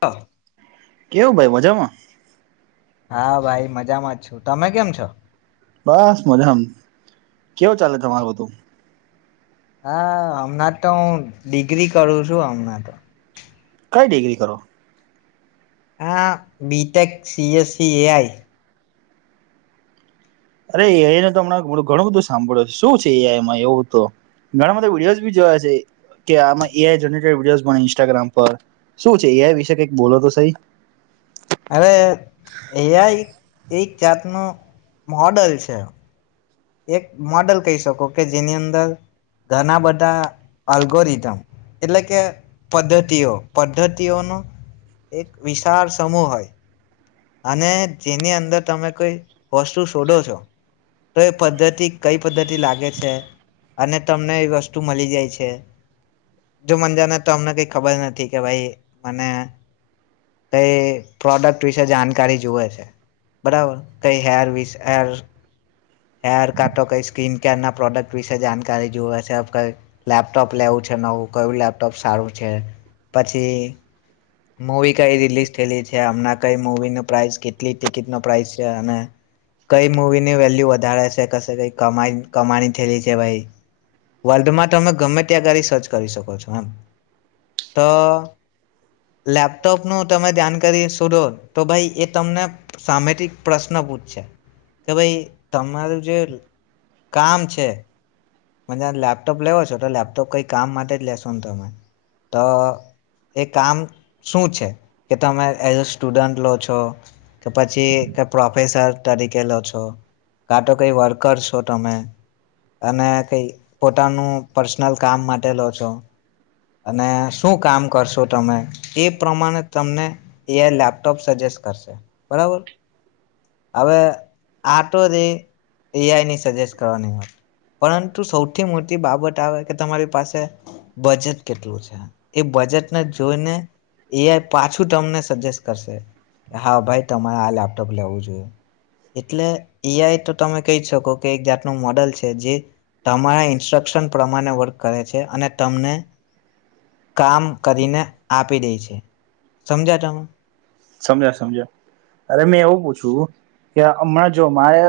હા. કેવું ભાઈ મજામાં? હા ભાઈ મજામાં જ છું. તમે કેમ છો? બસ મજામાં. કેવો ચાલે તમારું બધું? હા હમણાં તો હું ડિગ્રી કરું છું હમણા તો. કઈ ડિગ્રી કરો? હા બીટેક સીએસસી એઆઈ. અરે એઆઈ ન તો હમં ઘણું બધું સાંભળ્યું છે શું છે એઆઈમાં એવું તો. ઘણા બધા વિડીયોઝ બી જોયા છે કે આમાં એઆઈ જનરેટેડ વિડીયો ઇન્સ્ટાગ્રામ પર શું છે એઆઈ વિશે કઈક બોલો તો સહી. અરે એઆઈ એક જાતનું મોડલ છે. એક મોડલ કહી શકો કે જેની અંદર ઘણા બધા અલ્ગોરિધમ એટલે કે પદ્ધતિઓ પદ્ધતિઓનો એક વિશાળ સમૂહ હોય. અને જેની અંદર તમે કોઈ વસ્તુ શોધો છો તો એ પદ્ધતિ કઈ પદ્ધતિ લાગે છે અને તમને એ વસ્તુ મળી જાય છે જો મનેજાને તમને કઈ ખબર નથી કે ભાઈ મને કઈ પ્રોડક્ટ વિસ જાણકારી જુવે છે બરાબર કઈ હેર વિસ હેર હેર કાટો કઈ સ્કીન કેર ના પ્રોડક્ટ વિશે જાણકારી જુવે છે, કઈ લેપટોપ લેવું છે નવું, કયું લેપટોપ સારું છે પછી મૂવી કઈ રિલીઝ થયેલી છે હમણાં, કઈ મૂવીનો પ્રાઇસ કેટલી ટિકિટનો પ્રાઇસ છે અને કઈ મૂવીની વેલ્યુ વધારે છે કશે કઈ કમાણી થયેલી છે ભાઈ વર્લ્ડમાં તમે ગમે ત્યાં સર્ચ કરી શકો છો એમ તો લેપટોપનું તમે જાણકારી શોધો તો ભાઈ એ તમને સામેથીક પ્રશ્ન પૂછશે કે ભાઈ તમારું જે કામ છે. મને લેપટોપ લેવો છે તો લેપટોપ કઈ કામ માટે જ લેશો ને તમે તો એ કામ શું છે કે તમે એઝ અ સ્ટુડન્ટ લો છો કે પછી કઈ પ્રોફેસર તરીકે લો છો કા તો કઈ વર્કર છો તમે અને પોતાનું પર્સનલ કામ માટે લો છો અને શું કામ કરશો તમે એ પ્રમાણે તમને એઆઈ લેપટોપ સજેસ્ટ કરશે બરાબર. હવે આ તો જ એઆઈની સજેસ્ટ કરવાની વસ્તુ પણ સૌથી મોટી બાબત આવે કે તમારી પાસે બજેટ કેટલું છે. એ બજેટને જોઈને એઆઈ પાછું તમને સજેસ્ટ કરશે કે હા ભાઈ તમારે આ લેપટોપ લેવું જોઈએ એટલે એઆઈ તો તમે કહી શકો કે એક જાતનું મોડલ છે જે તમારા ઇન્સ્ટ્રક્શન પ્રમાણે વર્ક કરે છે અને તમને કામ કરીને આપી દે છે. સમજ્યા તમે? સમજ્યા સમજ્યા અરે મેં એવું પૂછ્યું કે હમણાં જો મારે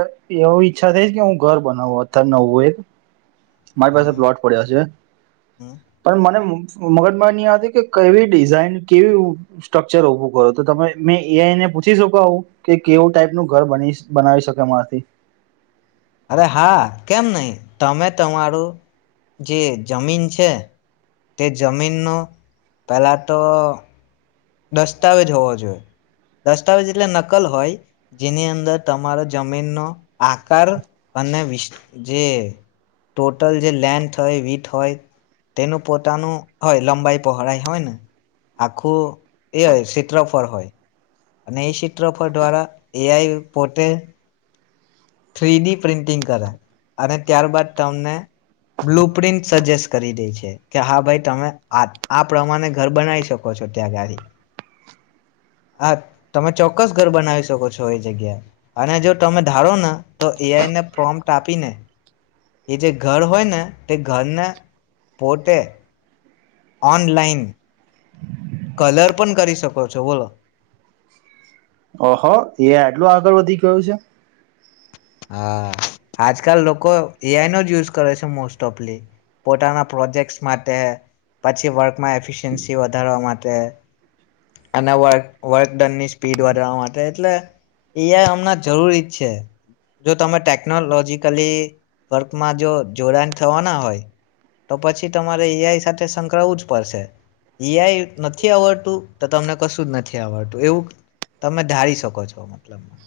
એવ ઈચ્છા થઈ છે કે હું ઘર બનાવ નવું એક મારી પાસે પ્લોટ પડ્યા છે પણ મને મગજમાં નય આવતું કે કય એવી ડિઝાઇન, કેવી સ્ટ્રક્ચર ઉભું કરો તો તમે મેં એ એને પૂછી શકો કે કેવું ટાઈપનું ઘર બની બનાવી શકે મારાથી? અરે હા કેમ નહી તમે તમારું જે જમીન છે તે જમીનનો પહેલા તો દસ્તાવેજ હોવો જોઈએ દસ્તાવેજ એટલે નકલ હોય જેની અંદર તમારો જમીનનો આકાર અને વિસ જે ટોટલ જે લેન્થ હોય, વીથ હોય તેનું પોતાનું હોય લંબાઈ પહોળાઈ હોય ને આખું એ હોય ક્ષેત્રફળ હોય. અને એ ક્ષેત્રફળ દ્વારા એઆઈ પોતે થ્રી ડી પ્રિન્ટિંગ કરે અને ત્યારબાદ તમને બ્લુ પ્રિન્ટ સજેસ્ટ કરી દે છે કે હા ભાઈ તમે આ આ પ્રમાણે ઘર બનાવી શકો છો એ જગ્યાએ. તમે ચોક્કસ ઘર બનાવી શકો છો એ જગ્યાએ અને જો તમે ધારો ને તો એઆઈને પ્રોમ્ટ આપી ને એ જે ઘર હોય ને તે ઘરને પોતે ઓનલાઇન કલર પણ કરી શકો છો બોલો. ઓહો એઆઇ આટલું આગળ વધી ગયું છે. હા આજકાલ લોકો એઆઈ નો જ યુઝ કરે છે મોસ્ટ ઓફલી. પોતાના પ્રોજેક્ટસ માટે, પછી જે વર્કમાં એફિશયન્સી વધારવા માટે અને વ વર્ક ડનની સ્પીડ વધારવા માટે એટલે એઆઈ હમણાં જરૂરી જ છે. જો તમે ટેકનોલોજીકલી વર્કમાં જો જોડાણ થવાના હોય તો પછી તમારે એઆઈ સાથે સંકળવું જ પડશે એઆઈ નથી આવડતું તો તમને કશું જ નથી આવડતું એવું તમે ધારી શકો છો મતલબમાં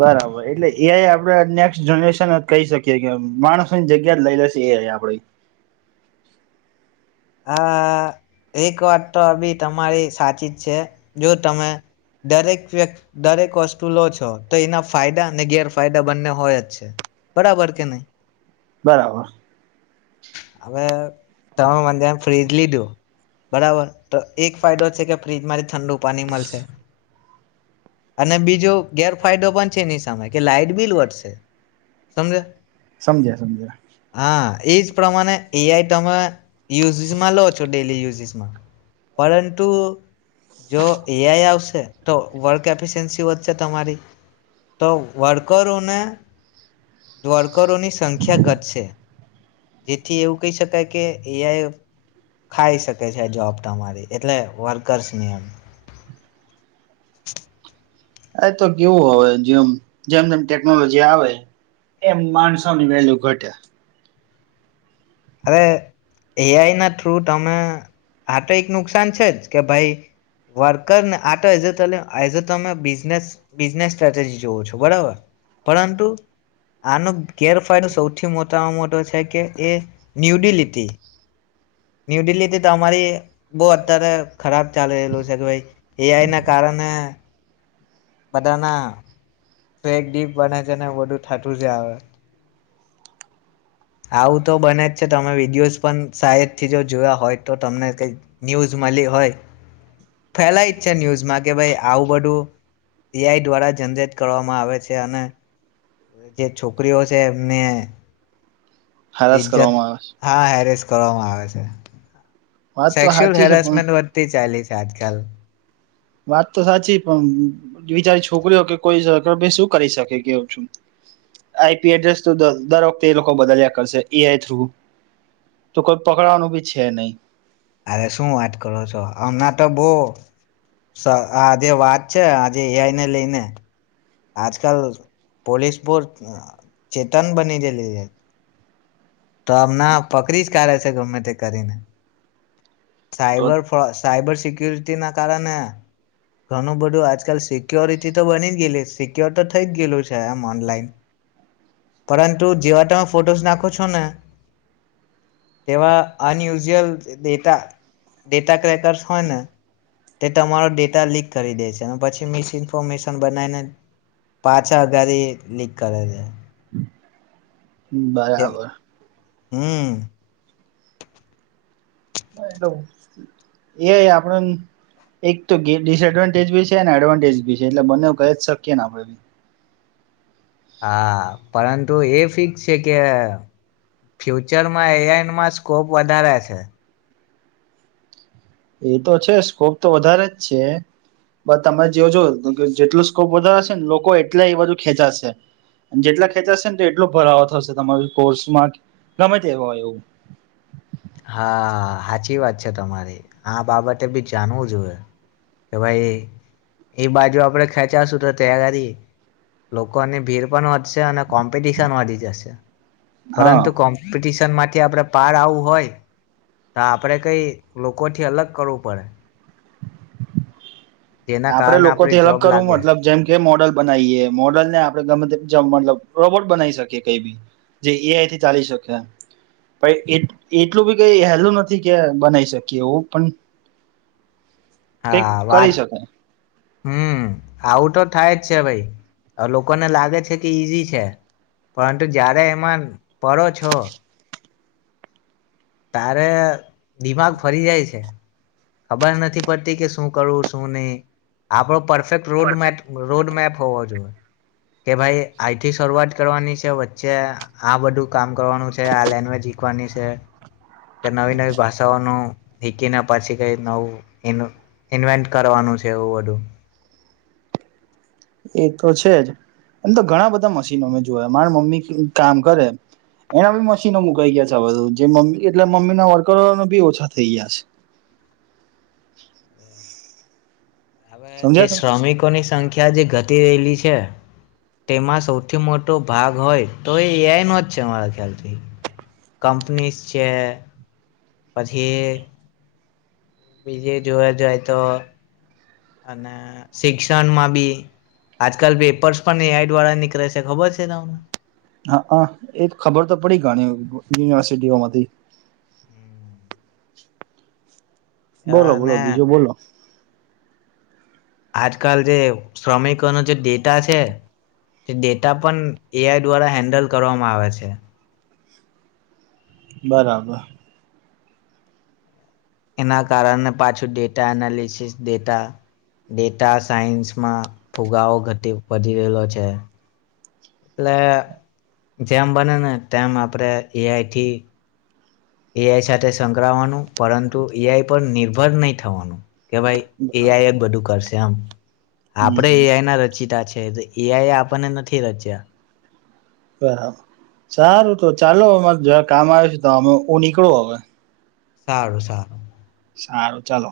બરાબર એટલે એ આપડે નેક્સ્ટ જનરેશન જ કહી શકીએ કે માણસોની જગ્યા જ લઈ લેશે એઆઇ આપણે હા એક વાત તો આ બી તમારી સાચી જ છે જો તમે દરેક વ્યકત દરેક વસ્તુ લો છો તો એના ફાયદા ને ગેરફાયદા બંને હોય જ છે બરાબર કે નહી બરાબર હવે તમે મને ફ્રીજ લીધો બરાબર તો એક ફાયદો છે કે ફ્રીજમાંથી ઠંડુ પાણી મળશે અને બીજો ગેરફાયદો પણ છે એની સામે કે લાાઈટ બિલ વધટશે સમજ સમજ્યા સમજ્યા એ જ પ્રમાણે એ આઈ તમે યુએસ માં લો છો ડેલી યુઝસમાં [inaudible] પરંતુ જો એઆઈ આવશે તો વર્ક એફિસયન્સી વધશે તમારી તો વર્કરોને વર્કરોની સંખ્યા ઘટશે જેથી એવું કહી શકાય કે એ ખાઈ શકે છે આ જોબ તમારી એટલે વર્કર્સની એમ આ તો કેવું હોવે જેમ જેમ જેમ ટેકનોલોજી આવે એમ માણસોની વેલ્યુ ઘટે અરે એઆઈ ના થ્રુ તમે આ તો એક નુકસાન છે જ કે ભાઈ વર્કરને આ તો એઝ એઝ તમે બિઝનેસ બિઝનેસ સ્ટ્રેટેજી જોવો છો બરાબર પરંતુ આનો ગેરફાયદો સૌથી મોટામાં મોટો છે કે એ ન્યૂ દિલ્હીથી ન્યૂ દિલ્હીથી તો અમારી બહુ અત્યારે ખરાબ ચાલીલું છે કે એઆઈ ના કારણે બધાના ફેક એક ડીપ બને છે ને ઓર્ડર થતું છે આવે આવું તો બને જ છે તમે વિડીયોઝ પણ સાહેદથી જો જોયા હોય તો તમને કઈક ન્યૂઝ મળી હોય ફેલાય જ છે ન્યૂઝમાં કે ભાઈ આવું બધું એઆઈ દ્વારા જનરેટ કરવામાં આવે છે અને જે છોકરીઓ છે એમને હરાસ ઇજ્જત કરવામાં આવે હા હેરિસ કરવામાં આવે છે વાત તો સેક્સ્યુઅલ સાચી છે પણ હેરાસમેન્ટ વધતી ચાલી આજકાલ વાત તો સાચી પણ બિચારી છોકરીઓ કે કોઈ શું કરી શકે કેવું, આઈપી એડ્રેસ તો દર વખતે એ લોકો બદલ્યા કરશે એઈઆઈ થ્રુ, તો કોઈ પકડવાનું બી છે નહી અરે શું વાત કરો છો, હમણા તો બહ આ જે વાત છે આજે એઆઈ ને લઈને આજ કાલ પોલીસ બોર્ડ ચેતન બનીગેલી છે તો હમણાં પકડી જ કાઢે છે ગમે તે કરીને તો સાઇબર ફ્રો, સાયબર સિક્યુ સિક્યોરિટી ના કારણે ઘણું બધું, આજકાલ સિક્યોરિટી તો બની જ ગયેલી સિક્યોર તો થઈ જ ગયેલું છે, આમ ઓનલાઈન પરંતુ જેવા તમે ફોટોસ નાખો છો ને તેવા અનયુઝઅલ ડેટા ડેટા ક્રેકર્સ હોય ને તે તમારો ડેટા લીક કરી દે છે, અને પછી મિસ ઇન્ફોર્મેશન બનાવીને પાછા અગારી લીક કરે છે તેમ- બરાબર હમ તો એ આપડન એક તો ડિસએડવાન્ટેજ બી છે ને એડવાન્ટેજ ભી છે એટલે બંને ક શકીએ ને આપડે બી હા, પરંતુ એ ફિક્સ છે કે ફ્યુચરમાં એયાનમાં સ્કોપ વધારે છે એ તો છે સ્કોપ તો વધારે જ છે તમે જોઓજો જેટલો સ્કોપ વધારેશે ને લોકો એટલા એ બાજુ ખેંચાશે જેટલા ખેંચાશે ને તો એટલો ભરાવો થશે તમાર કોર્સમાં ગમે તે હોય એ હા, હાચી વાત છે તમારી આ બાબતે બી જાણવું જોઈએ કે, ભાઈ એ બાજુ આપડે ખેંચાશું તો તૈયારી લોકોની ભીડ પણ વધશે અને કોમ્પિટિશન વધી જશે હા પરંતુ કોમપિ ન થી આપણે પાર આવવું હોય તો આપડે કઈ લોકો થી અલગ કરવું પડે જેના આપડે કારણે લોકોથી આપણી અલગ જોબ કરવું લાગે મતલબ જેમ કે મોડલ બનાવીએ મોડલ ને આપણે ગમે મતલબ રોબોટ બનાવી શકીએ કઈ બી જે એઆઈથી ચાલી શકે પણ એટલું બી કઈ હેલું નથી કે બનાવી શકીએ એવું પણ કઈક હા કરી વાત શકુ હમ આવું તો તો થાય જ છે ભાઈ લોકોને લાગે છે કે ઈઝી છે પરંતુ જારે એમાં પડો છો તારે દિમાગ ફરી જાય છે ખબર નથી પડતી કે શું કરવું શું નહી આપડો પરફે રોડ મેપ રોડ મેપ હોવા જોઈએ કે ભાઈ આઈથી શરૂઆત કરવાની છે વચ્ચે આ બધું કામ કરવાનું છે આ લેંગ્વેજ શીખવાની છે કે નવી નવી ભાષાઓનું એકના પછી કંઇક નવું ઇન્વેન્ટ કરવાનું છે એવું બધું એ તો છે જ એમ તો ઘણા બધા મશીનો મે જોયા મારા મમ્મી કામ કરે એના બી મશીનો મુકાઈ ગયા છે બધું જે મમ્મી એટલે મમ્મી ના વર્કરો બી ઓછા થઈ ગયા છે હવે જે સમજ્યા તમે શ્રમિકોની સંખ્યા જે ઘટ ઘટી રહેલી છે તેમાં સૌથી મોટો ભાગ હોય તો એ એઆઈ નો જ છે મારા ખ્યાલથી કંપનીસ છે પછી બીજે જોવા જઈએ તો અને શિક્ષણમાં બી આજકાલ પેપર્સ પણ એડ વાળા નીકળે છે ખબર છે તમને હા હા એ ખબર તો પડી ગણી યુનિવર્સિટીઓમાંથી બોલો બોલો અને બીજું બોલો આજકાલ જે શ્રમિકોનો જે ડેટા છે તે ડેટા પણ એઆઈ દ્વારા હેન્ડલ કરવામાં આવે છે બરાબર એના કારણે પાછું ડેટા એનાલિસિસ ડેટા ડેટા સાયન્સમાં ફુગાવો ઘટી વધી રહેલો છે એટલે જેમ બને ને તેમ આપણેે એઆઈથી એઆઈ સાથે સંકળવાનું પરંતુ એઆઈ પર નિર્ભર નહીં થવાનું કે ભાઈ હમ એઆઈ એ જ બધું કરશે એમ આપડે હમ એઆઇના રચિતા છે એઆઈ આપણને નથી રચ્યા બરાબર સારું તો ચાલો અવે મારે જરાક કામ આવ્યું છે તો અમે તો હું નીકળું હવે સારું સારું સારું ચાલો